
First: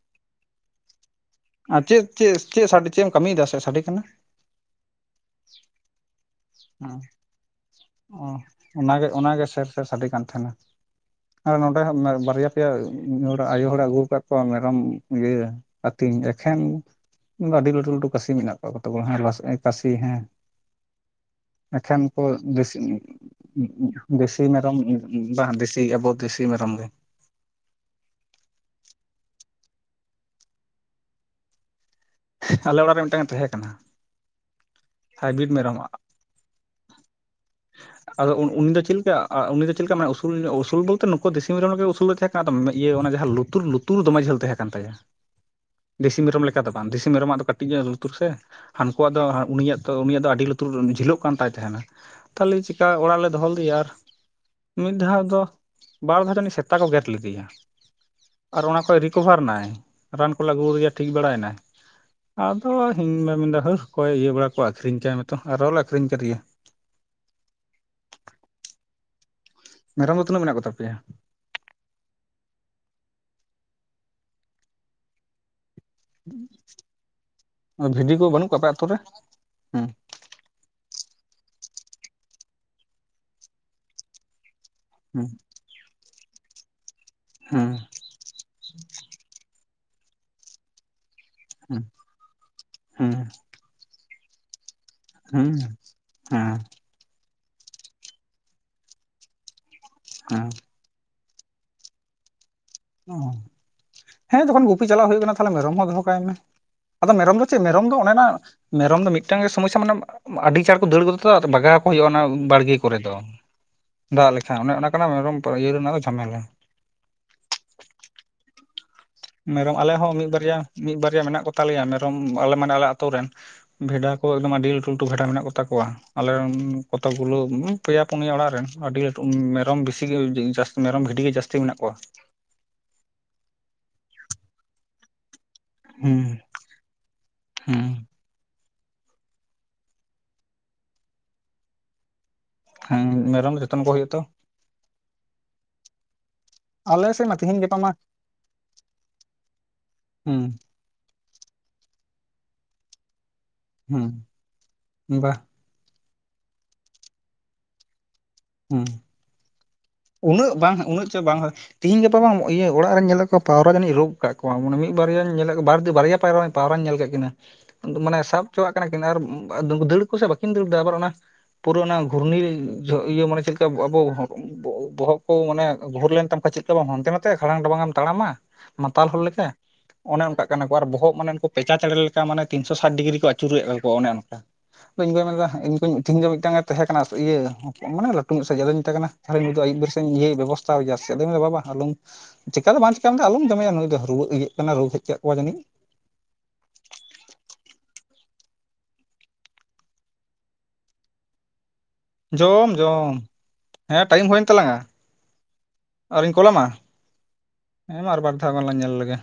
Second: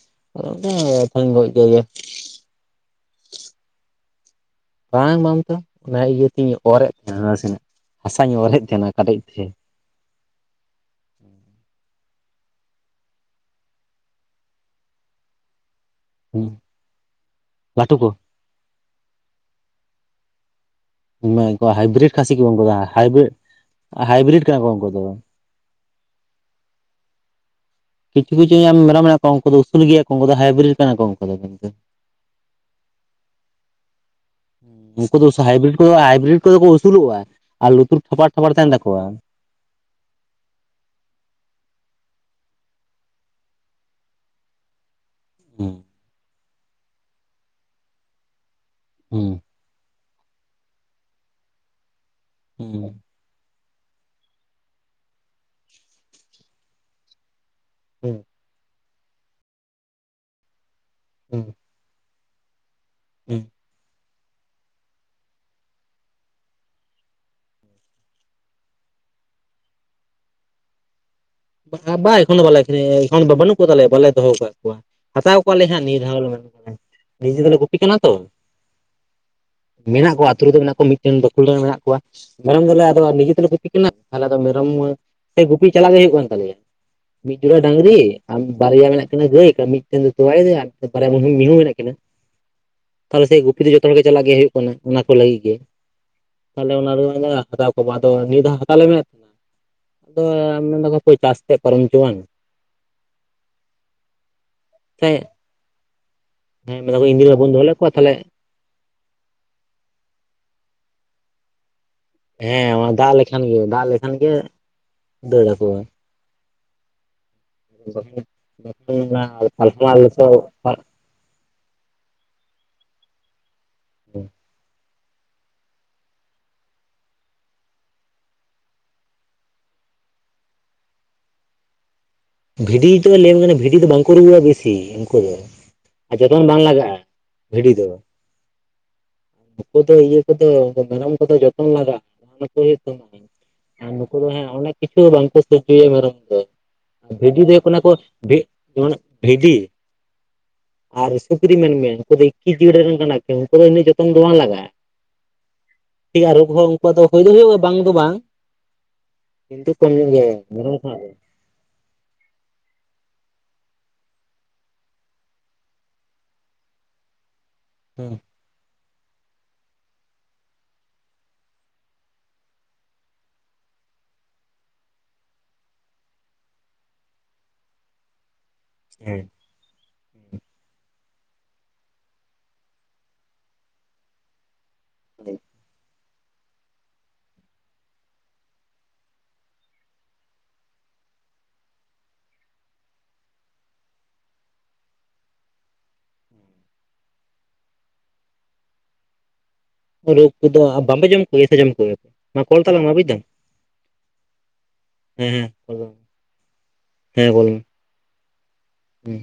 ᱛᱟᱦᱚᱞᱮ ᱜᱚᱡ ᱠᱟᱭ ᱜᱮᱭᱟ ᱟᱨ ᱪᱮᱫ ᱪᱮᱫ ᱪᱮᱫ ᱪᱮᱫ ᱮᱢ ᱠᱟᱹᱢᱤᱭᱮᱫᱟ ᱥᱮ ᱥᱟᱰᱮ ᱠᱟᱱᱟ ᱵᱟᱝ ᱵᱟᱝ ᱛᱚ ᱚᱱᱟ ᱤᱭᱟᱹ ᱛᱤᱧ ᱚᱨ ᱮᱫ ᱛᱟᱦᱮᱱᱟ ᱱᱟᱥᱮᱱᱟᱜ ᱚ ᱦᱟᱥᱟᱧ ᱚᱨ ᱮᱫ ᱛᱟᱦᱮᱱᱟ ᱚᱱᱟᱜᱮ ᱠᱟᱰᱮᱡ ᱛᱮ ᱚᱱᱟᱜᱮ ᱥᱮᱨ ᱥᱟᱰᱮ ᱠᱟᱱ ᱛᱟᱦᱮᱱᱟ ᱟᱨ ᱱᱚᱸᱰᱮ ᱦᱚᱸ ᱵᱟᱨᱭᱟ ᱯᱮᱭᱟ ᱢᱤᱫ ᱦᱚᱲᱟᱜ ᱟᱭᱩ ᱦᱚᱲᱮ ᱟᱹᱜᱩ ᱟᱠᱟᱫ ᱠᱚᱣᱟ ᱢᱮᱨᱚᱢ ᱤᱭᱟᱹ ᱟᱹᱛᱤᱧ ᱮᱠᱷᱮᱱ ᱟᱹᱰᱤ ᱞᱟᱹᱴᱩ ᱞᱟᱹᱴᱩ ᱠᱟᱥᱤ ᱢᱮᱱᱟᱜ ᱠᱚᱛᱟᱡᱚᱣᱟ ᱦᱮᱸ ᱠᱟᱥᱤ ᱦᱮᱸ ᱠᱩ ᱮᱠᱷᱮᱱ ᱦᱟᱭᱵᱨᱤᱰ ᱠᱷᱟᱹᱥᱤ ᱠᱚ ᱩᱱᱠᱩ ᱫᱚ ᱫᱮᱥᱤ ᱦᱟᱭᱵᱨᱤᱰ ᱦᱟᱭᱵᱨᱤᱰ ᱫᱮᱥᱤ ᱠᱟᱱᱟ ᱠᱚ ᱢᱮᱨᱚᱢ ᱩᱱᱠᱩ ᱫᱚ ᱵᱟᱝ ᱫᱮᱥᱤ ᱟᱵᱚ ᱫᱮᱥᱤ ᱢᱮᱨᱚᱢ ᱜᱮ ᱠᱤᱪᱷᱩ ᱠᱤᱪᱷᱩ ᱢᱮᱨᱚᱢ ᱢᱮᱱᱟᱜ ᱠᱚ ᱩᱱᱠᱩ ᱫᱚ ᱩᱥᱩᱞ ᱜᱮᱭᱟ ᱠᱚ ᱩᱱᱠᱩ ᱫᱚ ᱦᱟᱭᱵᱨᱤᱰ ᱠᱟᱱᱟ ᱠᱚ ᱩᱱᱠᱩ ᱫᱚ ᱠᱤᱱᱛᱩ ᱟᱞᱮ ᱚᱲᱟᱜ ᱨᱮ ᱢᱤᱫᱴᱟᱝ ᱛᱟᱦᱮᱸ ᱠᱟᱱᱟ ᱩᱱᱠᱩ ᱫᱚ ᱦᱟᱭᱵᱨᱤᱰ ᱠᱚᱫᱚ ᱦᱟᱭᱵᱨᱤᱰ ᱠᱚᱫᱚ ᱠᱚ ᱩᱥᱩᱞᱚᱜᱼᱟ ᱟᱨ ᱞᱩᱛᱩᱨ ᱛᱷᱟᱯᱟᱲ ᱛᱷᱟᱯᱟᱲ ᱛᱟᱦᱮᱱ ᱛᱟᱠᱚᱣᱟ ᱟᱨ ᱩᱱᱤ ᱫᱚ ᱪᱮᱫ ᱞᱮᱠᱟ ᱢᱟᱱᱮ ᱩᱥᱩᱞ ᱩᱥᱩᱞ ᱵᱚᱞᱛᱮ ᱱᱩᱠᱩ ᱫᱤᱥᱚᱢ ᱢᱮᱨᱚᱢ ᱞᱮᱠᱟ ᱩᱥᱩᱞᱮ ᱛᱟᱦᱮᱸ ᱠᱟᱱᱟ ᱤᱭᱟᱹ ᱚᱱᱟ ᱡᱟᱦᱟᱸ ᱞᱩᱛᱩᱨ ᱞᱩᱛᱩᱨ ᱞᱩᱛᱩᱨ ᱫᱚᱢᱮ ᱡᱷᱟᱹᱞ ᱛᱟᱦᱮᱸ ᱠᱟᱱ ᱛᱟᱭᱟ ᱦᱩᱸ ᱫᱮᱥᱤ ᱢᱮᱨᱚᱢ ᱞᱮᱠᱟ ᱫᱚ ᱵᱟᱝ ᱫᱮᱥᱤ ᱢᱮᱨᱚᱢᱟᱜ ᱫᱚ ᱠᱟᱹᱴᱤᱡ ᱧᱚᱜ ᱞᱩᱛᱩᱨ ᱥᱮ ᱦᱟᱹᱱᱠᱩᱣᱟᱜ ᱫᱚ ᱦᱩᱸ ᱩᱱᱤᱭᱟᱜ ᱛᱚ ᱩᱱᱤᱭᱟᱜ ᱫᱚ ᱟᱹᱰᱤ ᱞᱩᱛᱩᱨ ᱡᱷᱤᱞᱟᱹᱜ ᱠᱟᱱ ᱛᱟᱭ ᱛᱟᱦᱮᱱᱟ ᱛᱟᱦᱚᱞᱮ ᱪᱤᱠᱟ ᱦᱩᱸ ᱚᱲᱟᱜ ᱨᱮ ᱞᱮ ᱫᱚᱦᱚ ᱞᱮᱫᱮᱭᱟ ᱟᱨ ᱢᱤᱫ ᱫᱷᱟᱣ ᱫᱚ ᱵᱟᱨ ᱫᱷᱟᱣ ᱡᱟᱹᱱᱤᱡ ᱥᱮᱛᱟ ᱠᱚ ᱜᱮᱨ ᱞᱮᱫᱮᱭᱟ *inaudible* ᱟᱨ ᱚᱱᱟ ᱠᱷᱚᱡ ᱨᱤᱠᱳᱵᱷᱟᱨ ᱱᱟᱭ ᱨᱟᱱ ᱠᱚᱞᱮ ᱟᱹᱜᱩᱫᱮᱭᱟ ᱴᱷᱤᱠ ᱦᱩᱸ ᱵᱟᱲᱟᱭᱮᱱᱟᱭ ᱟᱫᱚ ᱤᱧ ᱵᱟ ᱢᱮᱱᱫᱟ ᱦᱟᱹᱨ ᱚᱠᱚᱭ ᱤᱭᱟᱹ ᱵᱟᱲᱟ ᱠᱚᱣᱟ ᱟᱠᱷᱨᱤᱧ ᱠᱟᱭ ᱢᱮᱛᱚ ᱟᱨᱚᱞᱮ ᱟᱹᱠᱷᱨᱤᱧ ᱠᱟᱫᱮᱭᱟ ᱢᱮᱨᱚᱢ ᱫᱚ ᱛᱤᱱᱟᱹᱜ ᱢᱮᱱᱟᱜ ᱠᱚᱛᱟ ᱯᱮᱭᱟ ᱵᱟ ᱮᱠᱷᱚᱱ ᱫᱚ ᱵᱟᱞᱮ ᱟᱠᱷᱨᱤᱧ ᱮ ᱵᱟᱹᱱᱩᱜ ᱠᱚᱛᱟᱞᱮᱭᱟ ᱵᱟᱞᱮ ᱫᱚᱦᱚ ᱟᱠᱟᱫ ᱠᱚᱣᱟ ᱦᱟᱛᱟᱣ ᱠᱚᱣᱟᱞᱮ ᱦᱟᱸᱜ ᱱᱤᱛ *unintelligible* ᱱᱤᱡᱮ ᱛᱚᱞᱮ ᱜᱩᱯᱤ ᱠᱟᱱᱟ ᱵᱷᱤᱰᱤ ᱛᱚ ᱠᱚ ᱵᱟᱹᱱᱩᱜ ᱠᱚᱣᱟ ᱟᱯᱮ ᱟᱛᱳ ᱨᱮ ᱦᱩᱸ ᱢᱮᱱᱟᱜ ᱠᱚᱣᱟ ᱟᱛᱳ ᱨᱮᱫᱚ ᱢᱮᱱᱟᱜ ᱠᱚᱣᱟ ᱢᱤᱫᱴᱮᱱ ᱵᱟᱠᱷᱳᱞ ᱨᱮᱱ ᱢᱮᱱᱟᱜ ᱠᱚᱣᱟ ᱢᱮᱨᱚᱢ ᱫᱚᱞᱮ ᱟᱫᱚ ᱱᱤᱡᱮ ᱛᱮᱞᱮ ᱜᱚᱯᱤ ᱠᱟᱱᱟ ᱛᱟᱦᱚᱞᱮ ᱟᱫᱚ ᱢᱮᱨᱚᱢ ᱥᱮ ᱜᱩᱯᱤ ᱪᱟᱞᱟᱜ ᱜᱮ ᱦᱩᱭᱩᱜ ᱠᱟᱱ ᱛᱟᱞᱮᱭᱟ ᱢᱤᱫ ᱡᱚᱲᱟ ᱦᱩᱸ ᱰᱟᱝᱨᱤ ᱵᱟᱨᱭᱟ ᱢᱮᱱᱟᱜ ᱠᱤᱱᱟᱹ ᱜᱟᱹᱭ ᱢᱤᱫᱴᱮᱱ ᱫᱚᱭ ᱛᱚᱣᱟᱭ ᱫᱟ ᱵᱟᱨᱭᱟ ᱢᱤᱦᱩ ᱢᱮᱱᱟᱜ ᱦᱩᱸ ᱠᱤᱱᱟ ᱦᱩᱸ ᱛᱟᱦᱚᱞᱮ ᱥᱮ ᱜᱩᱯᱤ ᱫᱚ ᱡᱚᱛᱚ ᱦᱚᱲ ᱜᱮ ᱪᱟᱞᱟᱜ ᱜᱮ ᱦᱩᱭᱩᱜ ᱠᱟᱱᱟ ᱚᱱᱟ ᱠᱚ ᱞᱟᱹᱜᱤᱫ ᱦᱩᱸ ᱜᱮ ᱦᱩᱸ ᱛᱟᱦᱚᱞᱮ ᱚᱱᱟ ᱫᱚ ᱟᱫᱚ ᱱᱤᱭᱟᱹ ᱫᱷᱟᱣ ᱦᱟᱛᱟᱣ ᱞᱮ ᱢᱮᱱᱮᱫ ᱛᱟᱦᱮᱱᱟ ᱟᱫᱚ ᱦᱮᱸ ᱢᱮᱱ ᱫᱟᱠᱚ ᱦᱟᱯᱟᱹᱭ ᱪᱟᱥ ᱛᱮᱫ ᱯᱟᱨᱚᱢ ᱦᱚᱪᱚᱣᱟᱱ ᱚᱸ ᱦᱮᱸ ᱡᱚᱠᱷᱚᱱ ᱜᱩᱯᱤ ᱪᱟᱞᱟᱜ ᱥᱮ ᱦᱩᱭᱩᱜ ᱠᱟᱱᱟ ᱛᱟᱦᱞᱮ ᱢᱮᱨᱚᱢ ᱦᱚᱸ ᱫᱚᱦᱚ ᱠᱟᱭ ᱢᱮ ᱦᱮᱸ ᱢᱮᱱ ᱫᱟᱠᱚ ᱟᱫᱚ ᱤᱧ ᱫᱤᱱ ᱢᱮᱨᱚᱢ ᱫᱚ ᱵᱟᱵᱚᱱ ᱪᱮᱫ ᱫᱚᱦᱚ ᱞᱮᱫ ᱢᱮᱨᱚᱢ ᱠᱚᱣᱟ ᱫᱚ ᱚᱱᱮ ᱛᱟᱦᱚᱞᱮ ᱚᱱᱟ ᱢᱮᱨᱚᱢ ᱫᱚ ᱢᱤᱫᱴᱟᱝ ᱜᱮ ᱥᱚᱢᱚᱥᱥᱟ ᱢᱟᱱᱮ ᱟᱹᱰᱤ ᱪᱟᱬ ᱠᱚ ᱫᱟᱹᱲ ᱜᱚᱫᱟ ᱛᱚ ᱟᱫᱚ ᱵᱟᱜᱟᱣ ᱟᱠᱚ ᱦᱩᱭᱩᱜᱼᱟ ᱚᱱᱟ ᱦᱮᱸ ᱵᱟᱲᱜᱮ ᱚᱱᱟ ᱠᱚᱨᱮ ᱫᱚ ᱫᱟᱜ ᱞᱮᱠᱷᱟᱱ ᱜᱮ ᱜᱮ ᱫᱟᱜ ᱞᱮᱠᱷᱟᱱ ᱚᱱᱮ ᱚᱱᱟ ᱠᱟᱱᱟ ᱢᱮᱨᱚᱢ ᱫᱟᱹᱲ ᱟᱠᱚ ᱤᱭᱟᱹ ᱨᱮᱱᱟᱜ ᱫᱚ ᱡᱷᱟᱢᱮᱞᱟ *unintelligible* ᱢᱮᱨᱚᱢ ᱟᱞᱮ ᱦᱚᱸ ᱢᱤᱫ ᱵᱟᱨᱭᱟ ᱢᱤᱫ ᱵᱟᱨᱭᱟ ᱢᱮᱱᱟᱜ ᱠᱚ ᱛᱟᱞᱮᱭᱟ ᱢᱮᱨᱚᱢ ᱟᱞᱮ ᱢᱟᱱᱮ ᱟᱞᱮ ᱟᱛᱩ ᱨᱮᱱ ᱵᱷᱮᱰᱟ ᱠᱚ ᱟᱹᱰᱤ ᱞᱟᱹᱴᱩ ᱞᱟᱹᱴᱩ ᱵᱷᱮᱰᱟ ᱢᱮᱱᱟᱜ ᱠᱚᱛᱟ ᱠᱚᱣᱟ ᱟᱞᱮ ᱨᱮᱱ ᱠᱚᱛᱚ ᱜᱩᱞᱟᱹ ᱯᱮᱭᱟ ᱯᱩᱱᱭᱟ ᱚᱲᱟᱜ ᱨᱮᱱ ᱟᱹᱰᱤ ᱞᱟᱹᱴᱩ ᱢᱮᱨᱚᱢ ᱵᱮᱥᱤ ᱢᱮᱨᱚᱢ ᱵᱷᱤᱰᱤ ᱜᱮ ᱡᱟᱹᱥᱛᱤ ᱢᱮᱱᱟᱜ ᱠᱚᱣᱟ ᱵᱷᱤᱰᱤ ᱫᱚ ᱞᱟᱹᱭᱟᱢ ᱠᱟᱱᱟ ᱵᱷᱤᱰᱤ ᱫᱚ ᱵᱟᱝᱠᱚ ᱨᱩᱣᱟᱹᱼᱟ ᱵᱮᱥᱤ ᱩᱱᱠᱩ ᱫᱚ ᱦᱩᱸ ᱡᱚᱛᱚᱱ ᱵᱟᱝ ᱞᱟᱜᱟᱜᱼᱟ ᱵᱷᱤᱰᱤ ᱫᱚ ᱦᱩᱸ ᱱᱩᱠᱩ ᱫᱚ ᱤᱭᱟᱹ ᱠᱚᱫᱚ ᱢᱮᱨᱚᱢ ᱠᱚᱫᱚ ᱡᱚᱛᱚᱱ ᱞᱟᱜᱟᱜᱼᱟ ᱦᱩᱭᱩᱜ ᱦᱮᱸ ᱛᱟᱢᱟ ᱢᱮᱨᱚᱢ ᱡᱚᱛᱚᱱ ᱟᱨ ᱠᱚ ᱦᱩᱭᱩᱜ ᱱᱩᱠᱩ ᱛᱚ ᱫᱚ ᱦᱟᱸᱜ ᱚᱱᱮᱠ ᱠᱤᱪᱷᱩ ᱵᱟᱝᱠᱚ ᱥᱳᱡᱡᱳᱭᱟ ᱢᱮᱨᱚᱢ ᱫᱚ ᱟᱞᱮ ᱥᱮᱫ ᱢᱟ ᱵᱷᱤᱰᱤ ᱫᱚ ᱛᱤᱦᱤᱧ ᱦᱩᱭᱩᱜ ᱜᱟᱯᱟ ᱠᱟᱱᱟ ᱠᱚ ᱢᱟ *unintelligible* ᱵᱷᱤᱰᱤ ᱦᱩᱸ ᱟᱨ ᱥᱩᱠᱨᱤ ᱢᱮᱱᱢᱮ ᱩᱱᱠᱩ ᱫᱚ ᱮᱠᱤ ᱡᱤᱭᱟᱹᱞᱤ ᱨᱮᱱ ᱠᱟᱱᱟ ᱠᱤᱱ ᱩᱱᱠᱩ ᱫᱚ ᱤᱱᱟᱹᱜ ᱡᱚᱛᱚᱱ ᱦᱩᱸ ᱫᱚ ᱵᱟᱝ ᱞᱟᱜᱟᱜᱼᱟ ᱵᱟ ᱴᱷᱤᱠ ᱜᱮᱭᱟ ᱨᱳᱜᱽ ᱦᱚᱸ ᱩᱱᱠᱩᱣᱟᱜ ᱫᱚ ᱦᱳᱭ ᱫᱚ ᱦᱩᱭᱩᱜᱼᱟ ᱵᱟᱝ ᱫᱚ ᱵᱟᱝ ᱦᱩᱸ ᱠᱤᱱᱛᱩ ᱠᱚᱢ ᱧᱚᱜ ᱜᱮ ᱩᱱᱟᱹᱜ ᱢᱮᱨᱚᱢ ᱵᱟᱝ ᱠᱷᱚᱱᱟᱜ ᱩᱱᱟᱹᱜ ᱫᱚ ᱪᱚ ᱵᱟᱝ ᱦᱳ ᱛᱤᱦᱤᱧ ᱜᱟᱯᱟ ᱵᱟᱝ ᱤᱭᱟᱹ ᱚᱲᱟᱜ ᱨᱮᱧ ᱧᱮᱞᱮᱜ ᱠᱚᱣᱟ ᱯᱟᱣᱨᱟ ᱡᱟᱹᱱᱤᱡ ᱨᱳᱜᱽ ᱠᱟᱜ ᱠᱚᱣᱟ ᱢᱟᱱᱮ ᱢᱤᱫ ᱵᱟᱨᱭᱟᱧ ᱧᱮᱞᱮᱫ ᱠᱚ ᱵᱟᱨ ᱵᱟᱨᱭᱟ ᱯᱟᱭᱨᱟᱧ ᱯᱟᱣᱨᱟᱧ ᱧᱮᱞ ᱠᱮᱜ ᱠᱤᱱᱟᱹ ᱢᱟᱱᱮ ᱥᱟᱵ ᱦᱚᱪᱚᱣᱟᱜ ᱠᱟᱱᱟ ᱠᱤᱱ ᱟᱨ ᱫᱟᱹᱲ ᱠᱚᱥᱮ ᱵᱟᱹᱠᱤᱱ ᱫᱟᱹᱲ ᱫᱟ ᱟᱵᱟᱨ ᱚᱱᱟ ᱯᱩᱨᱟᱹ ᱚᱱᱟ ᱜᱷᱩᱨᱱᱤᱨᱮ ᱡᱷᱚ ᱤᱭᱟᱹ ᱢᱟᱱᱮ ᱪᱮᱫ ᱞᱮᱠᱟ ᱟᱵᱚ ᱵᱚ ᱵᱚᱦᱚᱜ ᱠᱚ ᱢᱟᱱᱮ ᱜᱷᱩᱨ ᱞᱮᱱ ᱛᱟᱢ ᱠᱷᱟᱱ ᱪᱮᱫ ᱞᱮᱠᱟ ᱵᱟᱢ ᱦᱟᱱᱛᱮ ᱱᱟᱛᱮ ᱠᱷᱟᱲᱟᱝ ᱴᱟᱵᱟᱝ ᱮᱢ ᱛᱟᱲᱟᱢᱟ ᱢᱟᱛᱟᱞ ᱦᱮᱸ ᱦᱚᱲ ᱞᱮᱠᱟ ᱚᱱᱮ ᱚᱱᱠᱟᱜ ᱠᱟᱱᱟ ᱠᱚ ᱟᱨ ᱵᱚᱦᱚᱜ ᱢᱟᱱᱮ ᱩᱱᱠᱩ ᱯᱮᱸᱪᱟ ᱪᱮᱬᱮ ᱞᱮᱠᱟ ᱢᱟᱱᱮ ᱛᱤᱱ ᱥᱚ ᱥᱟᱴ ᱰᱤᱜᱽᱨᱤ ᱠᱚ ᱟᱪᱩᱨᱮᱫ ᱞᱮᱠᱟ ᱚᱱᱮ ᱚᱱᱠᱟ ᱟᱫᱚ ᱤᱧ ᱜᱚᱭ ᱢᱮᱱ ᱫᱟ ᱤᱧ ᱜᱳᱧ ᱛᱤᱦᱤᱧ ᱫᱚ ᱢᱤᱫ ᱴᱟᱝ ᱮ ᱛᱟᱦᱮᱸ ᱠᱟᱱᱟ ᱤᱭᱟᱹ ᱢᱟᱱᱮ ᱞᱟᱹᱴᱩ ᱧᱚᱜ ᱥᱟᱸᱦᱤᱡ ᱟᱫᱚᱧ ᱢᱮᱛᱟᱭ ᱠᱟᱱᱟ ᱛᱟᱦᱞᱮ ᱱᱩᱭ ᱫᱚ ᱟᱭᱩᱵ ᱵᱤᱨ ᱤᱭᱟᱹ ᱵᱮᱵᱚᱥᱛᱷᱟ ᱜᱮᱭᱟ ᱪᱮᱫ ᱟᱫᱚ ᱢᱮᱱ ᱫᱟ ᱵᱟᱵᱟ ᱟᱞᱚᱢ ᱪᱮᱠᱟ ᱫᱚ ᱵᱟᱝ ᱪᱤᱠᱟ ᱢᱮᱱᱛᱮ ᱟᱞᱚᱢ ᱡᱚᱢᱮᱭᱟ ᱱᱩᱭ ᱫᱚ ᱨᱩᱣᱟᱹᱜ ᱤᱭᱟᱹᱜ ᱠᱟᱱᱟᱭ ᱨᱩᱣᱟᱹ ᱦᱮᱡ ᱠᱟᱜ ᱠᱚᱣᱟ ᱡᱟᱹᱱᱤᱡ ᱨᱳᱜᱽ ᱠᱚᱫᱚ ᱵᱟᱝ ᱯᱮ ᱡᱚᱢ ᱠᱚᱣᱟ ᱥᱮ ᱡᱚᱢ ᱠᱚ ᱜᱮᱭᱟ ᱯᱮ ᱡᱚᱢ ᱡᱚᱢ ᱦᱮᱸ ᱴᱟᱭᱤᱢ ᱦᱩᱭᱮᱱ ᱛᱟᱞᱟᱝᱟ ᱦᱮᱸ ᱦᱮᱸ ᱠᱚᱞ ᱫᱟᱞᱟᱝ ᱢᱮ, ᱟᱨᱩᱧ ᱠᱚᱞ ᱟᱢᱟ ᱦᱮᱸ ᱠᱚᱞ ᱫᱟᱞᱟᱝ ᱢᱮ ᱦᱮᱸ ᱢᱟ ᱟᱨ ᱵᱟᱨ ᱫᱷᱟᱣ ᱜᱟᱱ ᱞᱟᱝ ᱧᱮᱞ ᱦᱩᱸ ᱞᱮᱜᱮ